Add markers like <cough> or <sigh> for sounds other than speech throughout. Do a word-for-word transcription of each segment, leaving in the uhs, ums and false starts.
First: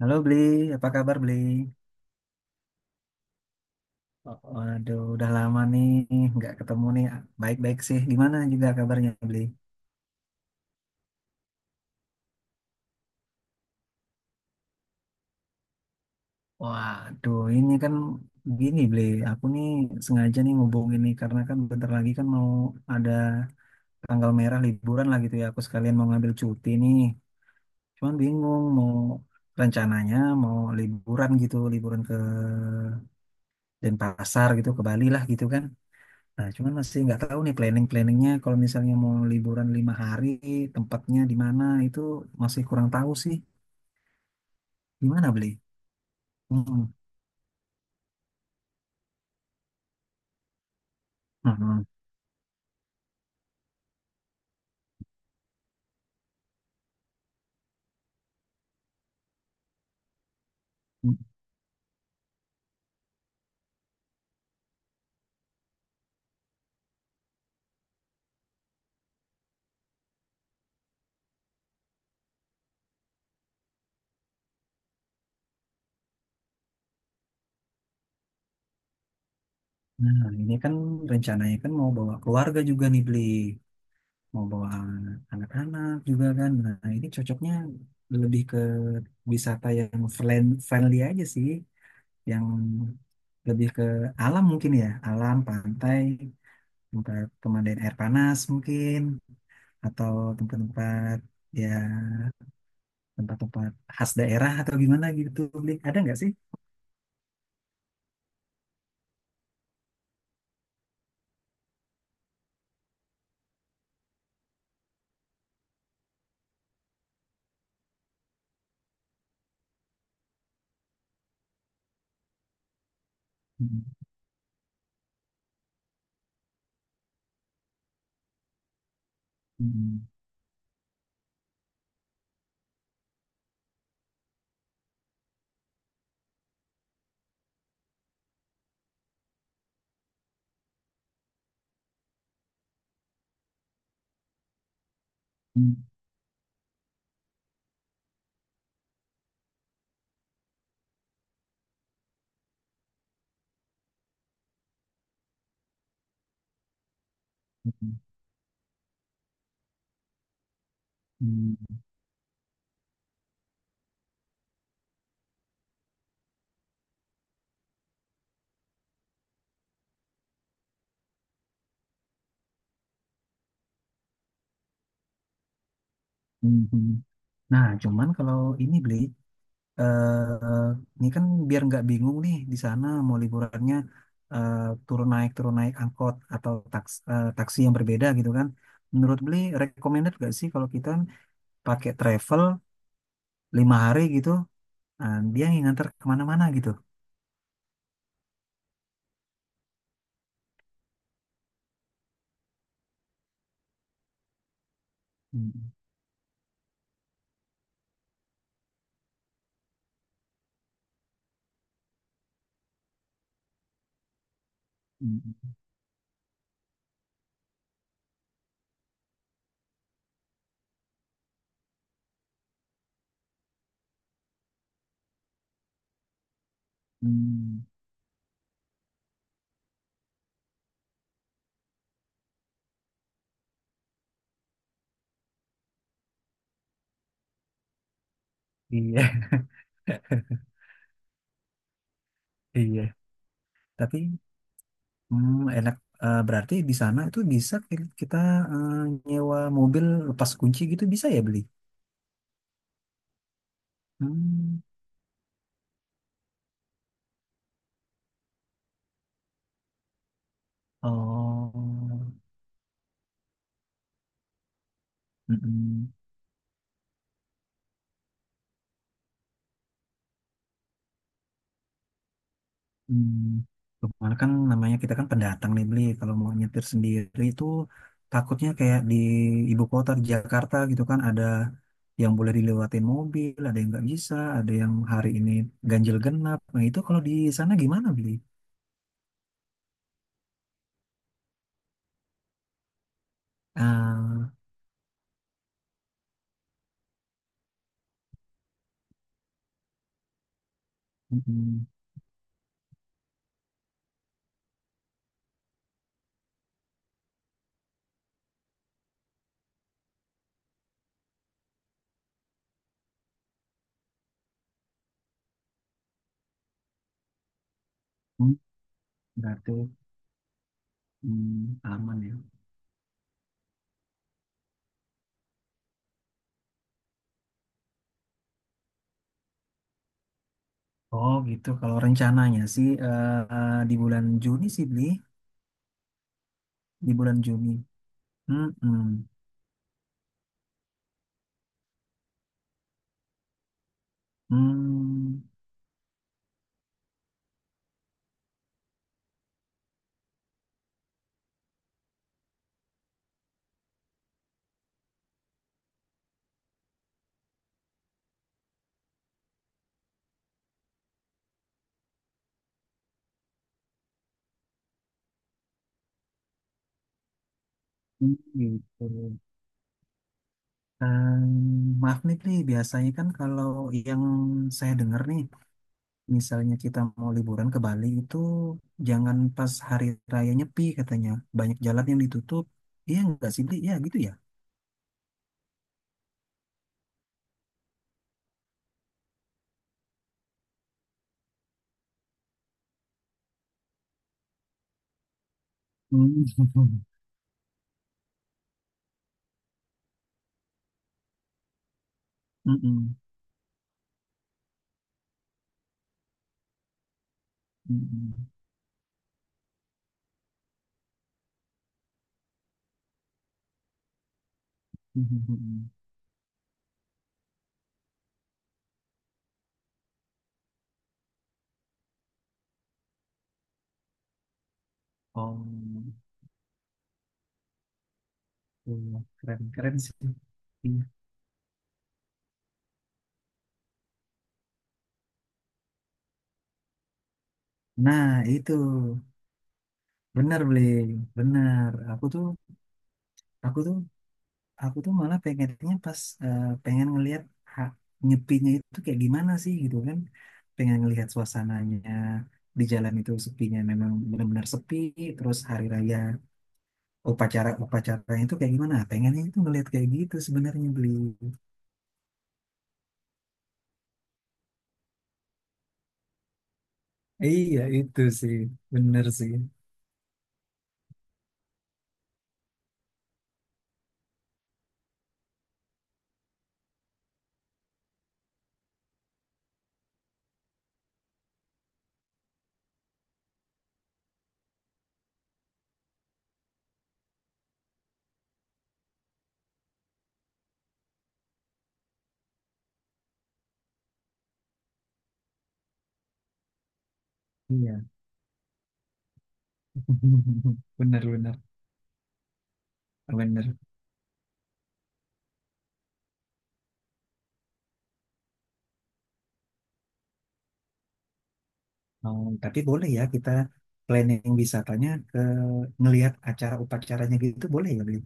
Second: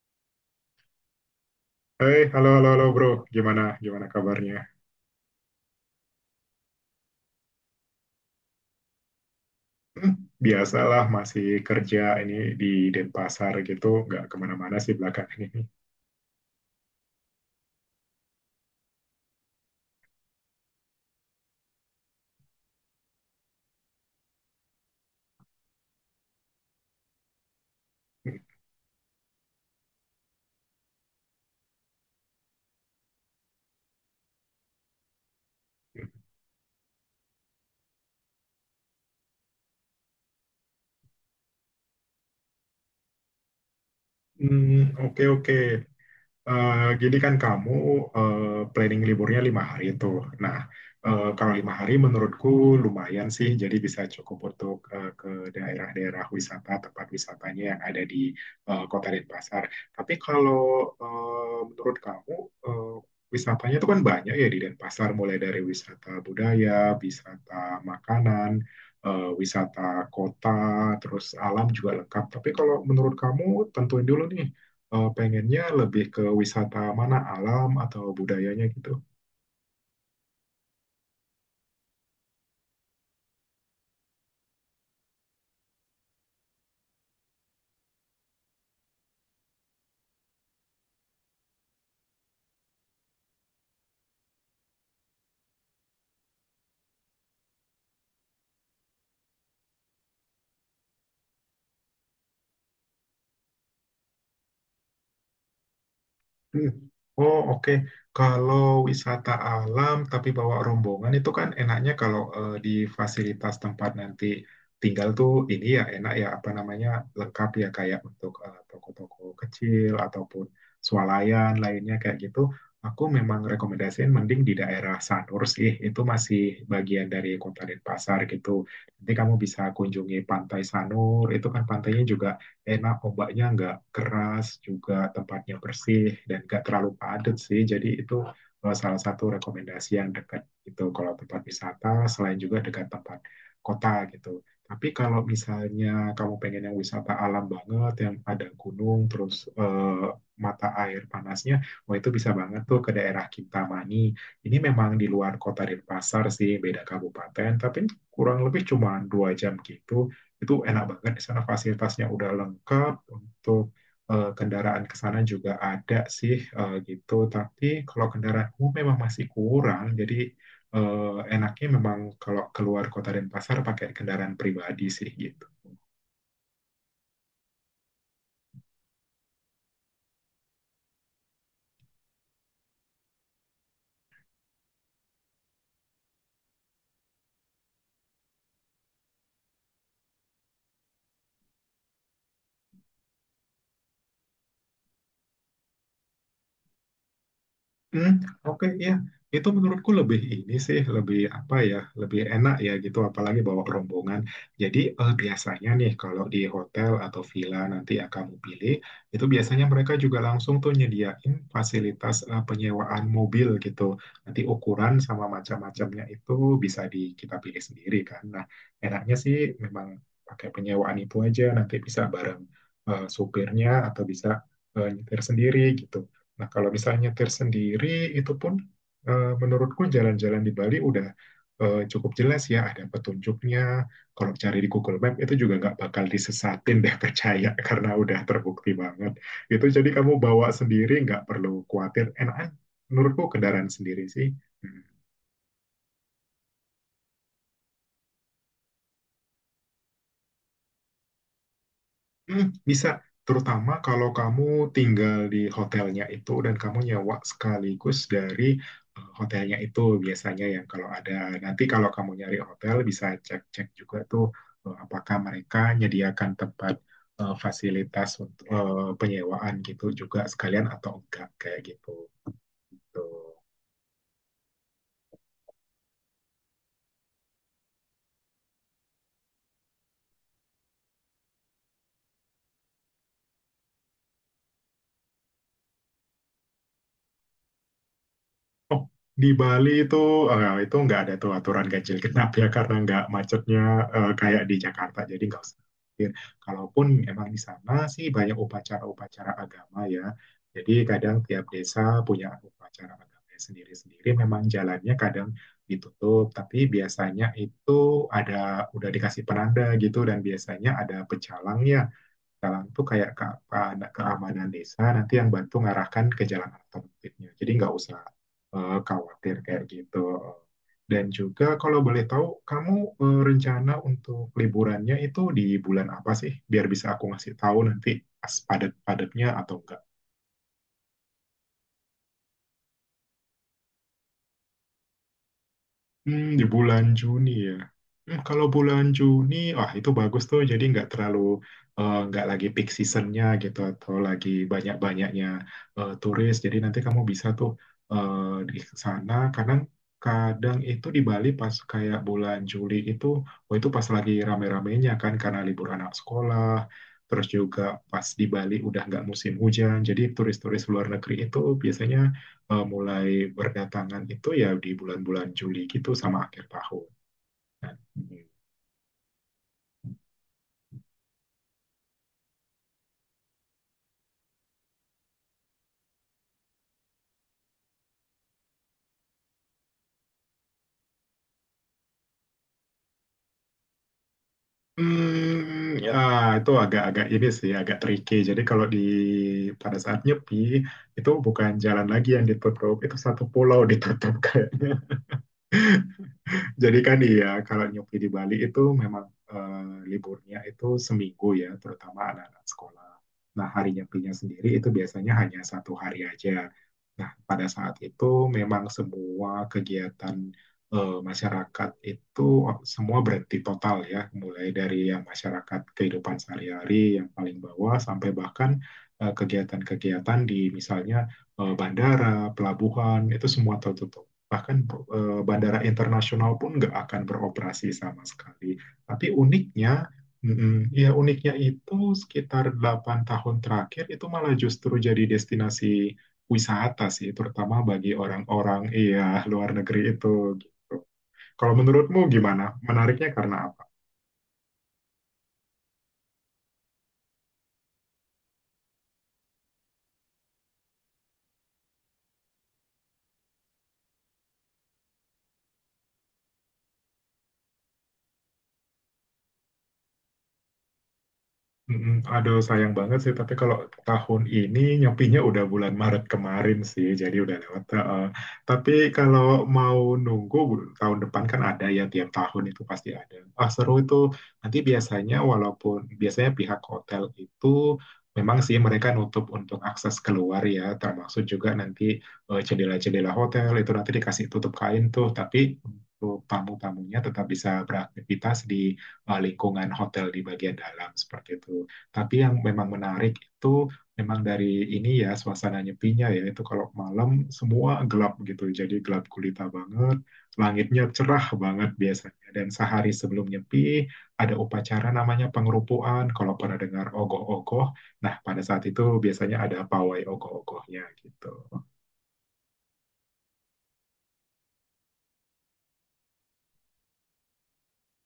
Halo Bli, apa kabar Bli? Hei, halo, halo, halo, bro. Gimana, gimana kabarnya? Waduh, udah lama nih nggak ketemu nih. Baik-baik sih. Gimana juga kabarnya Bli? Hmm, Biasalah, masih kerja ini di Denpasar gitu, nggak kemana-mana sih belakangan ini. Waduh, ini kan gini Bli, aku nih sengaja nih ngubungin nih karena kan bentar lagi kan mau ada tanggal merah liburan lah gitu ya. Aku sekalian mau ngambil cuti nih. Cuman bingung mau rencananya mau liburan gitu, liburan ke Denpasar gitu, ke Bali lah gitu kan. Nah, cuman masih nggak tahu nih planning-planningnya. Kalau misalnya mau liburan lima hari, tempatnya di mana itu masih kurang tahu sih. Hmm, oke, Gimana oke. beli? Eh, Hmm. Jadi kan kamu eh, planning liburnya lima hari tuh. Nah, eh, kalau lima Nah, hari menurutku lumayan sih, jadi bisa cukup untuk eh, ke daerah-daerah wisata, tempat wisatanya yang ada di eh, Kota Denpasar. Tapi kalau hmm. eh, menurut kamu eh, wisatanya itu kan banyak ya di Denpasar, mulai dari wisata budaya, wisata makanan, eh, wisata kota, terus alam juga lengkap. Tapi kalau menurut kamu tentuin dulu nih eh, pengennya lebih ke wisata mana, alam atau budayanya gitu. Nah, ini kan rencananya kan mau bawa keluarga juga nih beli, mau bawa anak-anak juga kan. Nah, ini cocoknya lebih ke wisata yang friend- friendly aja sih, yang lebih ke alam mungkin ya, alam pantai, tempat pemandian air panas mungkin, atau tempat-tempat, ya, tempat-tempat khas daerah atau gimana gitu Bli, ada nggak sih? Hmm. Oh, oke. Kalau wisata alam tapi bawa rombongan itu kan enaknya kalau eh, di fasilitas tempat nanti tinggal tuh ini ya enak ya apa namanya lengkap ya kayak untuk eh, toko-toko kecil ataupun swalayan lainnya kayak gitu. Aku memang Hmm, rekomendasiin mending di daerah Sanur sih. Itu masih bagian dari Kota Denpasar gitu. Nanti kamu bisa hmm, kunjungi Pantai Sanur. Itu kan pantainya juga enak, ombaknya nggak keras, juga tempatnya bersih dan nggak terlalu padat sih, jadi itu eh, salah satu rekomendasi yang dekat gitu kalau tempat wisata, selain juga dekat tempat kota gitu. Tapi kalau hmm, misalnya kamu pengen yang wisata alam banget yang ada gunung terus eh, mata air panasnya, wah itu bisa banget tuh ke daerah Kintamani. Ini memang di luar kota Denpasar sih, beda kabupaten, tapi kurang lebih cuma dua jam gitu. Itu enak banget di sana, hmm, hmm, fasilitasnya udah lengkap untuk eh, kendaraan ke sana juga ada sih eh, gitu. Tapi kalau kendaraan umum memang masih kurang, jadi eh, enaknya memang kalau keluar kota Denpasar pakai kendaraan pribadi sih gitu. hmm, hmm. Nah, cuman kalau ini beli, eh ini kan biar nggak bingung nih di sana mau liburannya, eh, turun naik turun naik angkot atau taks, eh, taksi yang berbeda gitu kan. Menurut beli recommended nggak sih kalau kita pakai travel lima hari gitu, nah, dia yang nganter kemana-mana gitu? Hmm, oke ya. Itu menurutku lebih ini sih, lebih apa ya, lebih enak ya gitu apalagi bawa rombongan. Jadi eh, biasanya Hmm, nih kalau di hotel atau villa nanti yang kamu pilih itu biasanya mereka juga langsung tuh nyediain fasilitas eh, penyewaan mobil gitu. Nanti ukuran sama hmm, macam-macamnya itu bisa di kita pilih sendiri kan. Nah, enaknya sih memang pakai penyewaan itu aja, nanti bisa bareng eh, supirnya atau bisa eh, nyetir sendiri gitu. Nah, kalau misalnya nyetir hmm. sendiri, itu pun eh, menurutku jalan-jalan di Bali udah eh, cukup jelas ya, ada petunjuknya. Kalau cari di Google Map itu juga nggak bakal disesatin deh, <laughs> percaya, karena udah terbukti Iya, banget. Itu jadi kamu bawa <laughs> sendiri, nggak perlu khawatir, enakan. iya. Menurutku kendaraan Tapi sendiri sih. Hmm. hmm, enak. Eh, berarti di sana itu bisa ki- kita eh, nyewa mobil lepas kunci gitu, bisa ya beli? Hmm, bisa, terutama kalau kamu Hmm. tinggal di hotelnya itu dan kamu nyewa sekaligus dari eh, hotelnya itu biasanya ya kalau ada. Oh, Nanti kalau kamu nyari hotel bisa cek-cek juga tuh eh, apakah mereka mm-mm. menyediakan tempat eh, fasilitas untuk eh, penyewaan gitu juga sekalian atau enggak kayak gitu. Hmm. Tuh. Kemarin kan namanya kita kan pendatang nih beli. Kalau mau nyetir sendiri itu takutnya kayak di ibu kota di Jakarta gitu kan, ada yang boleh dilewatin mobil, ada yang nggak bisa, ada yang hari ini ganjil genap. Nah itu kalau di sana gimana beli? Oh, di Bali itu eh, itu nggak ada tuh aturan ganjil genap ya, karena nggak macetnya eh, Ah, kayak di Jakarta, jadi nggak usah khawatir. Kalaupun emang di sana sih banyak upacara-upacara agama ya. Jadi kadang tiap mm-mm. desa punya upacara agama sendiri-sendiri. Memang jalannya kadang ditutup, tapi biasanya itu ada, udah dikasih penanda gitu, dan biasanya ada pecalangnya, jalan tuh kayak ke, ke- keamanan desa, nanti yang bantu ngarahkan ke jalan alternatifnya. Jadi nggak usah Hmm, eh, khawatir berarti kayak gitu. Dan juga hmm, kalau aman boleh ya. tahu, kamu eh, rencana untuk liburannya itu di bulan apa sih? Biar bisa aku ngasih tahu nanti pas padat-padatnya atau enggak. Oh gitu. Kalau rencananya sih eh, di bulan Juni sih beli, Hmm, di bulan di bulan Juni ya. Juni. Hmm, kalau bulan Mm-mm. Juni, wah itu bagus tuh. Jadi nggak terlalu eh, nggak lagi peak seasonnya gitu atau lagi Hmm, banyak-banyaknya eh, turis. Jadi nanti kamu bisa tuh eh, di sana. Kadang-kadang itu di Bali pas kayak bulan Juli itu, oh itu pas lagi rame-ramenya kan, karena libur anak sekolah. Terus juga pas di Bali udah nggak musim hujan. Jadi turis-turis luar negeri itu biasanya eh, mulai berdatangan itu ya di bulan-bulan Juli gitu sama akhir tahun. Nah, hmm. Gitu. Em, maaf nih Bli, biasanya kan kalau yang saya dengar nih, misalnya kita mau liburan ke Bali itu jangan pas hari raya Nyepi katanya. Banyak jalan yang ditutup. Iya nggak sih Bli? Iya gitu ya. Hmm, ya itu agak-agak ini sih, agak tricky. Jadi kalau di pada saat nyepi itu bukan jalan lagi yang ditutup, itu satu pulau <laughs> ditutup kayaknya. Hmm. <laughs> Jadi kan iya, kalau nyupi di Bali itu memang eh, liburnya itu seminggu ya, terutama anak-anak sekolah. Mm-mm. Nah, hari nyepinya sendiri itu biasanya hanya satu hari aja. Nah, pada saat itu Mm-mm. memang semua kegiatan eh, masyarakat itu semua berhenti total ya, mulai dari yang masyarakat Mm-mm. kehidupan sehari-hari yang paling bawah sampai bahkan eh, kegiatan-kegiatan di misalnya eh, bandara, pelabuhan, itu semua tertutup, bahkan eh, Oh. bandara internasional pun nggak akan beroperasi sama sekali. Wah, Tapi keren keren uniknya, sih. mm, Iya. ya uniknya itu sekitar delapan tahun terakhir itu malah justru jadi destinasi wisata sih, terutama bagi Nah, itu orang-orang, iya, luar negeri itu. bener Gitu. beli, Kalau bener, aku menurutmu tuh gimana? Menariknya karena aku apa? tuh aku tuh malah pengennya pas eh, pengen ngelihat hak nyepinya itu kayak gimana sih gitu kan. Pengen ngelihat suasananya di jalan itu sepinya memang benar-benar sepi, terus hari raya upacara upacaranya itu kayak gimana, pengennya itu ngelihat kayak gitu sebenarnya beli. Mm-mm. Aduh, sayang banget sih. Tapi kalau tahun ini nyepinya udah bulan Maret kemarin sih, jadi udah Iya lewat. itu Heeh. sih, Tapi bener sih, kalau mau nunggu tahun depan kan ada ya, tiap tahun itu pasti ada. Ah, seru itu. Nanti biasanya walaupun biasanya pihak hotel itu memang sih mereka nutup untuk akses keluar ya, termasuk juga nanti eh, jendela-jendela hotel itu nanti dikasih tutup kain tuh. Tapi untuk tamu-tamunya tetap bisa beraktivitas di eh, lingkungan hotel di bagian dalam seperti itu. Tapi yang memang menarik itu memang dari ini ya suasana nyepinya ya, itu kalau malam semua iya, gelap gitu. Jadi gelap gulita banget, <laughs> langitnya bener cerah bener banget biasanya. Dan sehari sebelum bener. nyepi ada upacara namanya pengerupuan. Kalau pernah dengar ogoh-ogoh, nah pada saat itu biasanya ada pawai ogoh-ogohnya gitu. Oh, tapi boleh ya kita planning wisatanya ke ngelihat acara upacaranya gitu, boleh ya Beli?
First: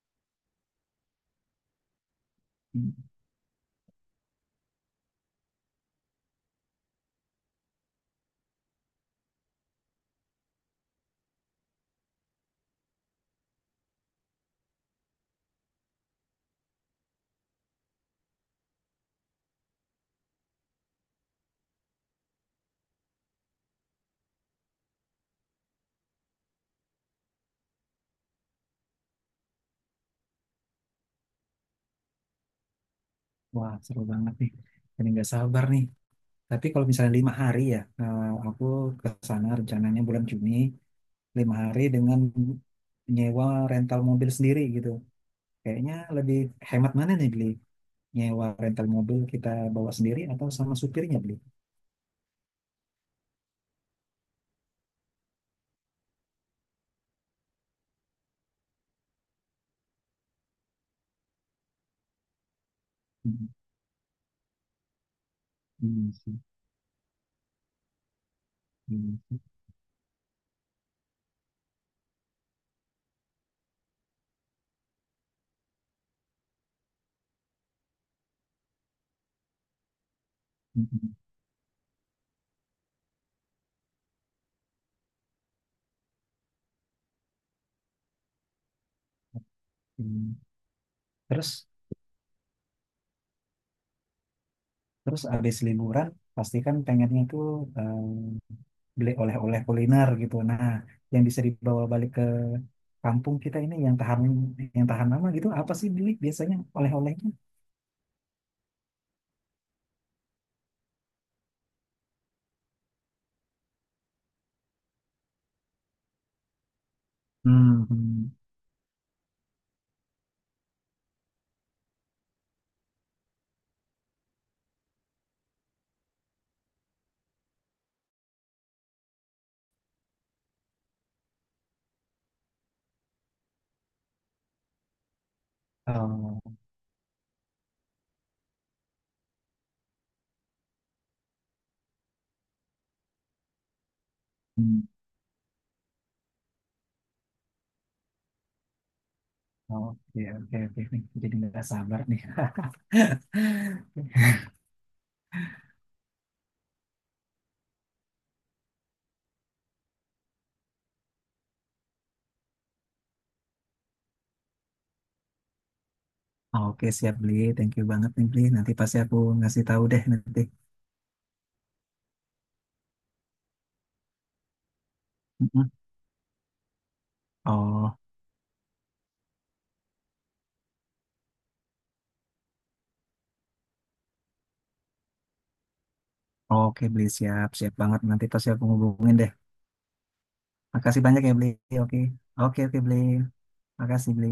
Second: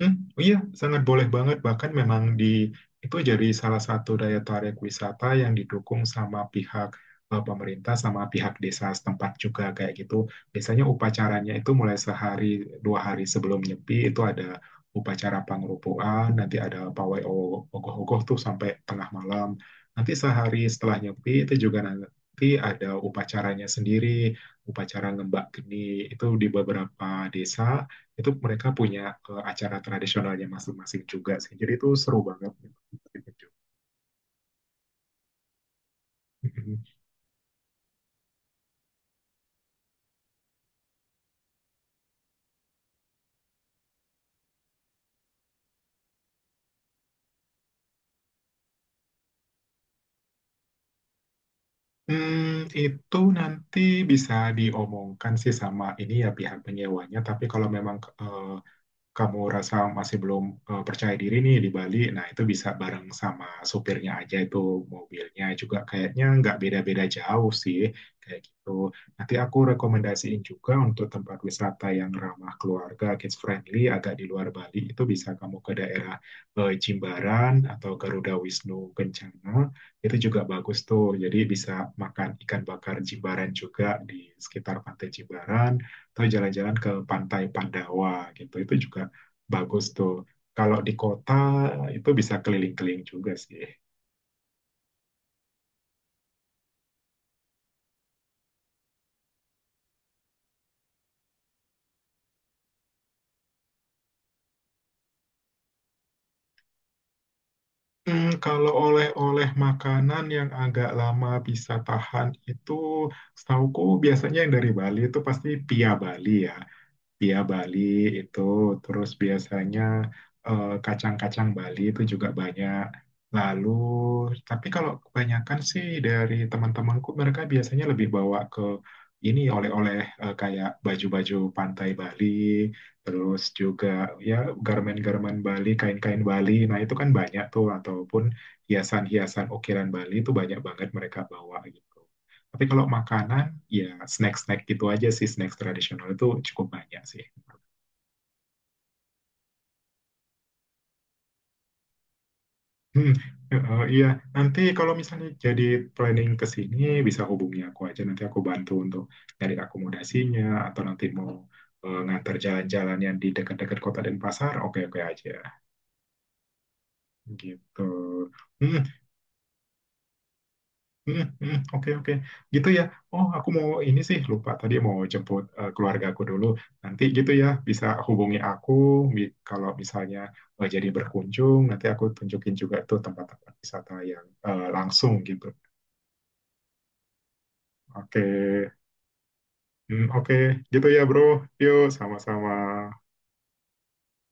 Hmm, iya, sangat boleh banget. Bahkan memang di Hmm. itu jadi salah satu daya tarik wisata yang didukung sama pihak eh, pemerintah sama pihak desa setempat juga kayak gitu. Biasanya upacaranya itu mulai sehari dua hari sebelum nyepi itu ada upacara pangrupuan, nanti ada pawai o- ogoh-ogoh tuh sampai tengah malam. Nanti sehari setelah nyepi itu juga nanti ada upacaranya sendiri, upacara ngembak geni, itu di beberapa desa itu mereka punya eh, acara tradisionalnya masing-masing juga sih. Jadi itu seru banget. <laughs> gitu. Wah, seru banget nih. Ini nggak sabar nih. Tapi kalau misalnya lima hari ya, eh, aku ke sana rencananya bulan Juni, lima hari dengan nyewa rental mobil sendiri gitu. Kayaknya lebih hemat mana nih beli? Nyewa rental mobil kita bawa sendiri atau sama supirnya beli? Hmm, itu nanti bisa diomongkan sih sama ini ya pihak penyewanya. Tapi kalau memang eh, kamu rasa masih belum eh, percaya diri nih di Bali, nah itu bisa bareng sama Hmm, supirnya aja, itu mobilnya juga iya kayaknya sih, nggak beda-beda jauh sih kayak gitu. iya Nanti sih. aku rekomendasiin juga untuk tempat wisata yang ramah keluarga, kids friendly, agak di luar Bali, itu bisa kamu ke daerah eh, Jimbaran atau Garuda Wisnu Kencana, itu juga bagus Hmm, tuh. hmm, Jadi bisa makan ikan bakar Jimbaran juga di sekitar Pantai Jimbaran atau jalan-jalan ke Pantai Pandawa gitu, itu juga bagus tuh. hmm. Kalau di kota Terus itu bisa keliling-keliling juga sih. Terus abis liburan pasti kan pengennya tuh, eh, beli oleh-oleh kuliner gitu. Nah, yang bisa dibawa balik ke kampung kita ini yang tahan, yang tahan lama gitu, apa sih beli biasanya oleh-olehnya? Hmm, kalau oleh-oleh makanan yang agak lama bisa tahan itu setauku biasanya yang dari Bali itu pasti pia Bali ya, Bia Bali Hmm, hmm. itu. Terus biasanya eh, kacang-kacang Bali itu juga banyak. Lalu, tapi kalau kebanyakan sih dari teman-temanku mereka biasanya lebih bawa ke ini oleh-oleh eh, kayak baju-baju pantai Bali, terus juga ya garmen-garmen Bali, kain-kain Oh, Bali. Nah, itu kan banyak tuh ataupun hiasan-hiasan ukiran Bali itu banyak banget mereka bawa gitu. Tapi kalau makanan, ya snack-snack gitu hmm. aja sih, snack tradisional itu cukup banyak sih. Oke, oke, oke, nih. Jadi nggak sabar nih. Hmm, eh, eh, iya, <laughs> nanti kalau misalnya jadi planning ke sini bisa hubungi aku aja, nanti aku bantu untuk cari akomodasinya atau nanti mau eh, ngantar jalan-jalan yang di dekat-dekat Kota Denpasar, oke-oke aja Oke, siap beli. Thank gitu. you banget nih beli. Nanti Hmm, pasti aku ngasih tahu deh nanti. hmm, hmm, oke-oke. Gitu ya. Oh, aku mau ini sih lupa tadi mau jemput eh, Mm-mm. keluarga aku dulu. Nanti gitu ya bisa Oh, hubungi aku, mi- kalau misalnya eh, jadi berkunjung, nanti aku tunjukin juga tuh tempat-tempat wisata yang eh, langsung gitu. oke beli, siap, siap banget. Oke, Nanti pasti aku hubungin deh. hmm, oke. Gitu ya, Makasih bro. banyak ya beli. Yuk, Oke, sama-sama. oke, oke beli. Makasih, Bli.